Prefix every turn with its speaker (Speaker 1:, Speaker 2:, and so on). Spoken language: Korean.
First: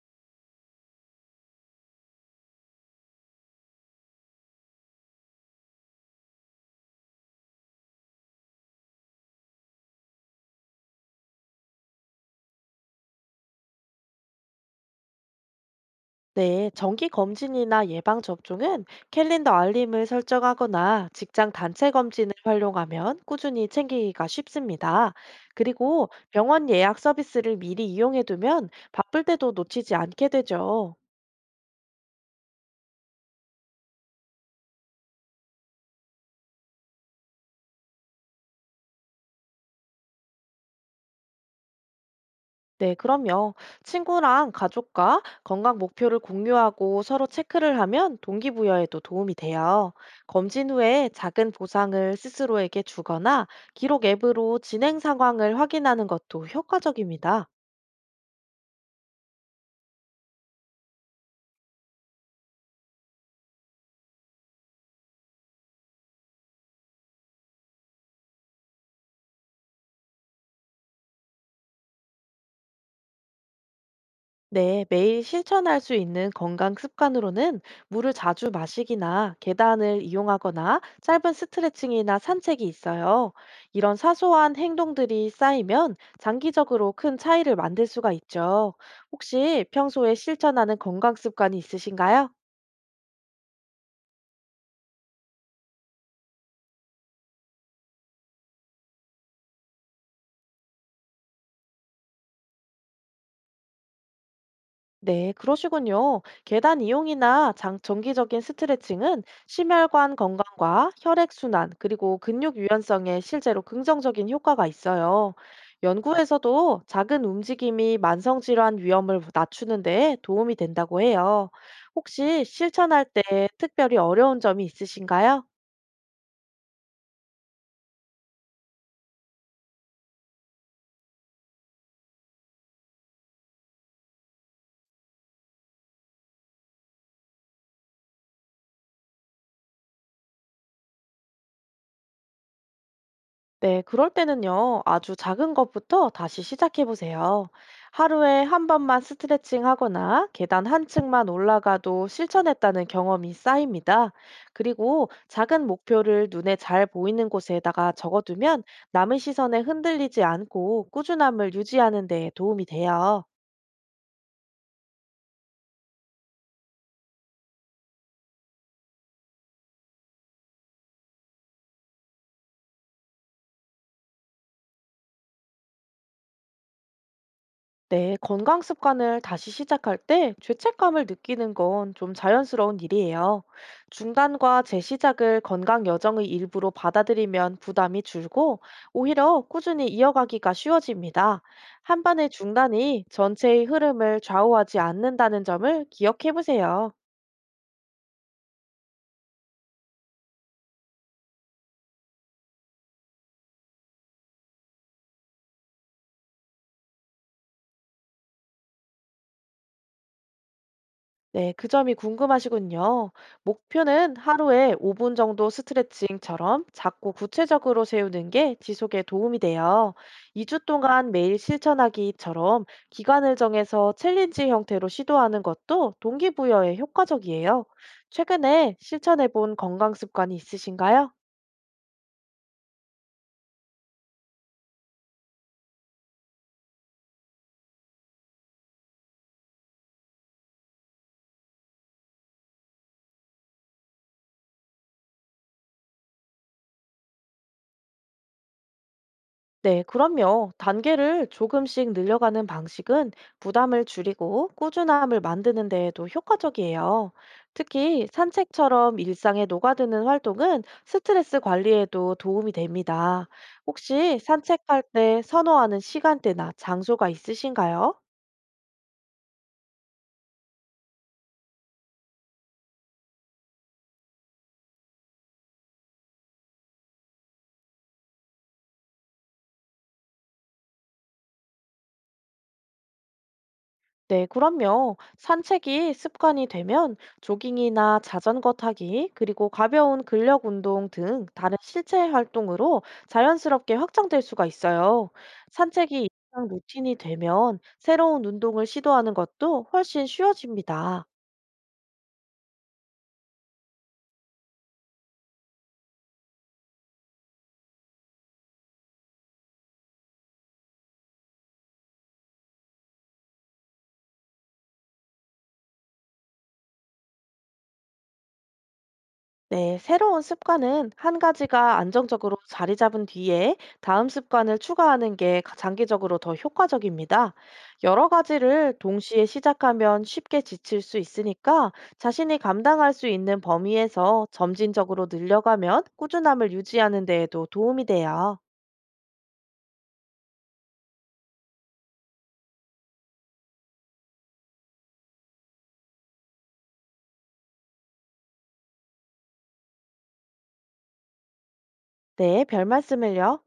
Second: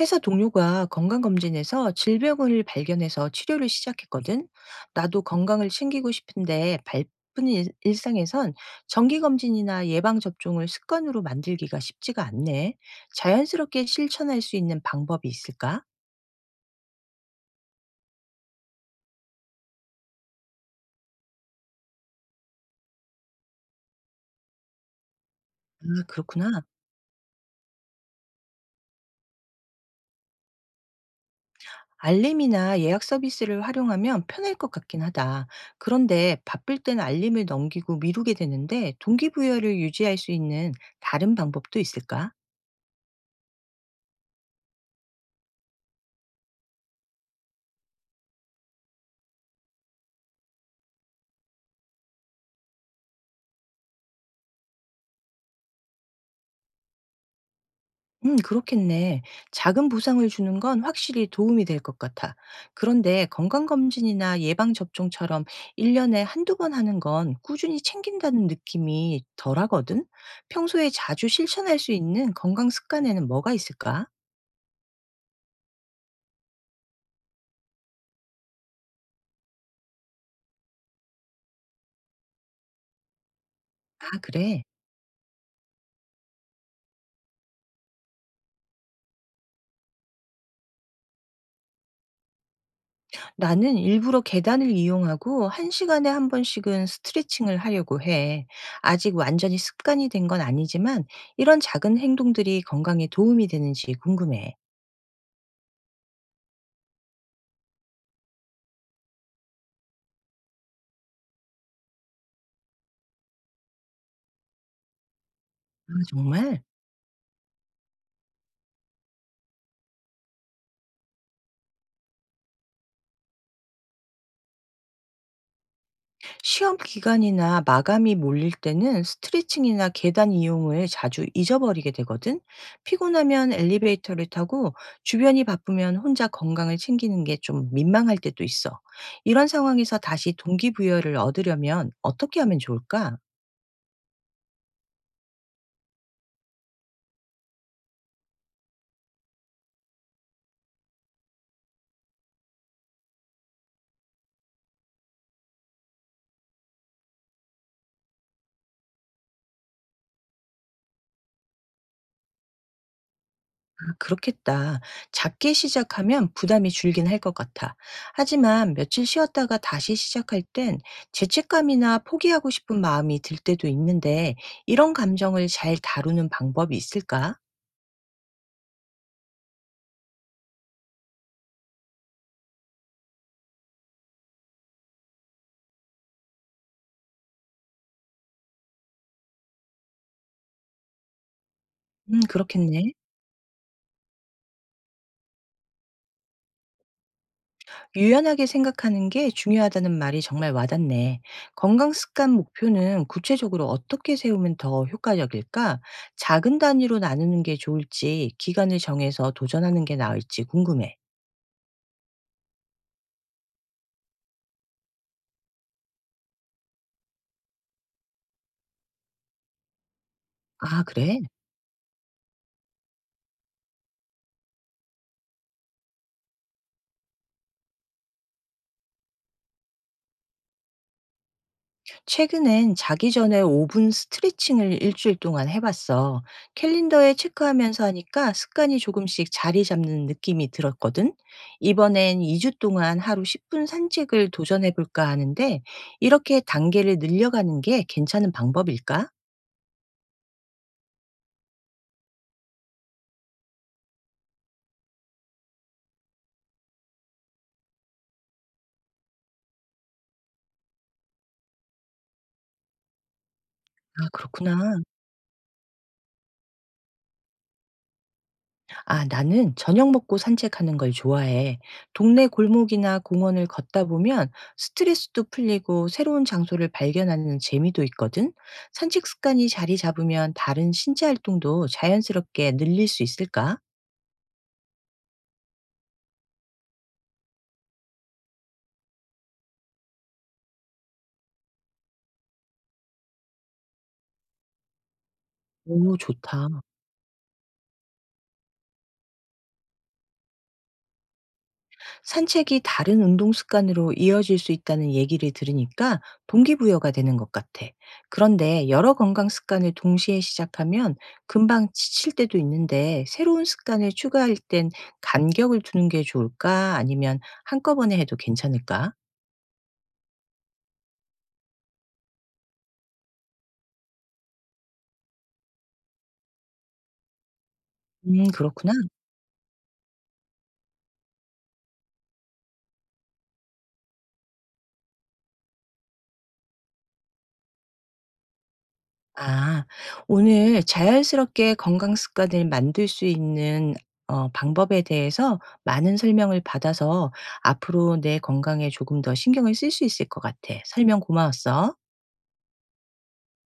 Speaker 1: 회사 동료가 건강검진에서 질병을 발견해서 치료를 시작했거든. 나도 건강을 챙기고 싶은데 바쁜 일상에선 정기검진이나 예방접종을 습관으로 만들기가 쉽지가 않네. 자연스럽게 실천할 수 있는 방법이 있을까?
Speaker 2: 네, 정기 검진이나 예방 접종은 캘린더 알림을 설정하거나 직장 단체 검진을 활용하면 꾸준히 챙기기가 쉽습니다.
Speaker 1: 아,
Speaker 2: 그리고
Speaker 1: 그렇구나.
Speaker 2: 병원 예약 서비스를 미리 이용해두면 바쁠 때도 놓치지 않게 되죠.
Speaker 1: 알림이나 예약 서비스를 활용하면 편할 것 같긴 하다. 그런데 바쁠 땐 알림을 넘기고 미루게 되는데 동기부여를 유지할 수 있는 다른 방법도 있을까?
Speaker 2: 네, 그럼요. 친구랑 가족과 건강 목표를 공유하고 서로 체크를 하면 동기부여에도 도움이 돼요. 검진 후에 작은 보상을 스스로에게 주거나 기록 앱으로 진행 상황을 확인하는 것도 효과적입니다.
Speaker 1: 그렇겠네. 작은 보상을 주는 건 확실히 도움이 될 것 같아. 그런데 건강검진이나 예방접종처럼 1년에 한두 번 하는 건 꾸준히 챙긴다는 느낌이 덜 하거든? 평소에 자주 실천할 수 있는 건강 습관에는 뭐가 있을까?
Speaker 2: 네, 매일 실천할 수 있는 건강 습관으로는 물을 자주 마시기나 계단을 이용하거나 짧은 스트레칭이나 산책이 있어요. 이런
Speaker 1: 아,
Speaker 2: 사소한
Speaker 1: 그래.
Speaker 2: 행동들이 쌓이면 장기적으로 큰 차이를 만들 수가 있죠. 혹시 평소에 실천하는 건강 습관이 있으신가요?
Speaker 1: 나는 일부러 계단을 이용하고 한시간에한 번씩은 스트레칭을 하려고 해. 아직 완전히 습관이 된 건 아니지만 이런 작은 행동들이 건강에 도움이 되는지 궁금해.
Speaker 2: 네, 그러시군요. 계단 이용이나 정기적인 스트레칭은 심혈관 건강과 혈액순환, 그리고 근육 유연성에 실제로 긍정적인 효과가 있어요.
Speaker 1: 아, 정말?
Speaker 2: 연구에서도 작은 움직임이 만성질환 위험을 낮추는 데 도움이 된다고 해요. 혹시 실천할 때 특별히 어려운 점이 있으신가요?
Speaker 1: 시험 기간이나 마감이 몰릴 때는 스트레칭이나 계단 이용을 자주 잊어버리게 되거든. 피곤하면 엘리베이터를 타고 주변이 바쁘면 혼자 건강을 챙기는 게 좀 민망할 때도 있어. 이런 상황에서 다시 동기부여를 얻으려면 어떻게 하면 좋을까?
Speaker 2: 네, 그럴 때는요, 아주 작은 것부터 다시 시작해 보세요. 하루에 한 번만 스트레칭 하거나 계단 한 층만 올라가도 실천했다는 경험이 쌓입니다. 그리고 작은 목표를 눈에 잘 보이는 곳에다가 적어두면 남의 시선에 흔들리지 않고 꾸준함을 유지하는 데 도움이 돼요.
Speaker 1: 아, 그렇겠다. 작게 시작하면 부담이 줄긴 할 것 같아. 하지만 며칠 쉬었다가 다시 시작할 땐 죄책감이나 포기하고 싶은 마음이 들 때도 있는데 이런 감정을 잘 다루는 방법이 있을까?
Speaker 2: 네, 건강 습관을 다시 시작할 때 죄책감을 느끼는 건 좀 자연스러운 일이에요. 중단과 재시작을 건강 여정의 일부로 받아들이면 부담이 줄고 오히려 꾸준히 이어가기가 쉬워집니다. 한 번의
Speaker 1: 그렇겠네.
Speaker 2: 중단이 전체의 흐름을 좌우하지 않는다는 점을 기억해 보세요.
Speaker 1: 유연하게 생각하는 게 중요하다는 말이 정말 와닿네. 건강 습관 목표는 구체적으로 어떻게 세우면 더 효과적일까? 작은 단위로 나누는 게 좋을지, 기간을 정해서 도전하는 게 나을지 궁금해.
Speaker 2: 네, 그 점이 궁금하시군요. 목표는 하루에 5분 정도 스트레칭처럼 작고 구체적으로 세우는 게 지속에 도움이 돼요. 2주
Speaker 1: 아,
Speaker 2: 동안
Speaker 1: 그래?
Speaker 2: 매일 실천하기처럼 기간을 정해서 챌린지 형태로 시도하는 것도 동기부여에 효과적이에요. 최근에 실천해 본 건강 습관이 있으신가요?
Speaker 1: 최근엔 자기 전에 5분 스트레칭을 일주일 동안 해봤어. 캘린더에 체크하면서 하니까 습관이 조금씩 자리 잡는 느낌이 들었거든. 이번엔 2주 동안 하루 10분 산책을 도전해볼까 하는데, 이렇게 단계를 늘려가는 게 괜찮은 방법일까?
Speaker 2: 네, 그럼요. 단계를 조금씩 늘려가는 방식은 부담을 줄이고 꾸준함을 만드는 데에도 효과적이에요. 특히 산책처럼 일상에 녹아드는 활동은 스트레스 관리에도 도움이 됩니다.
Speaker 1: 아,
Speaker 2: 혹시
Speaker 1: 그렇구나.
Speaker 2: 산책할 때 선호하는 시간대나 장소가 있으신가요?
Speaker 1: 아, 나는 저녁 먹고 산책하는 걸 좋아해. 동네 골목이나 공원을 걷다 보면 스트레스도 풀리고 새로운 장소를 발견하는 재미도 있거든. 산책 습관이 자리 잡으면 다른 신체 활동도 자연스럽게 늘릴 수 있을까?
Speaker 2: 네, 그럼요. 산책이 습관이 되면 조깅이나 자전거 타기, 그리고 가벼운 근력 운동 등 다른 실제 활동으로 자연스럽게 확장될 수가 있어요.
Speaker 1: 오,
Speaker 2: 산책이 일상
Speaker 1: 좋다.
Speaker 2: 루틴이 되면 새로운 운동을 시도하는 것도 훨씬 쉬워집니다.
Speaker 1: 산책이 다른 운동 습관으로 이어질 수 있다는 얘기를 들으니까 동기부여가 되는 것 같아. 그런데 여러 건강 습관을 동시에 시작하면 금방 지칠 때도 있는데 새로운 습관을 추가할 땐 간격을 두는 게 좋을까? 아니면 한꺼번에 해도 괜찮을까?
Speaker 2: 네, 새로운 습관은 한 가지가 안정적으로 자리 잡은 뒤에 다음 습관을 추가하는 게 장기적으로 더 효과적입니다. 여러
Speaker 1: 그렇구나.
Speaker 2: 가지를 동시에 시작하면 쉽게 지칠 수 있으니까 자신이 감당할 수 있는 범위에서 점진적으로 늘려가면 꾸준함을 유지하는 데에도 도움이 돼요.
Speaker 1: 아. 오늘 자연스럽게 건강 습관을 만들 수 있는 방법에 대해서 많은 설명을 받아서 앞으로 내 건강에 조금 더 신경을 쓸 수 있을 것 같아. 설명 고마웠어.
Speaker 2: 네, 별 말씀을요.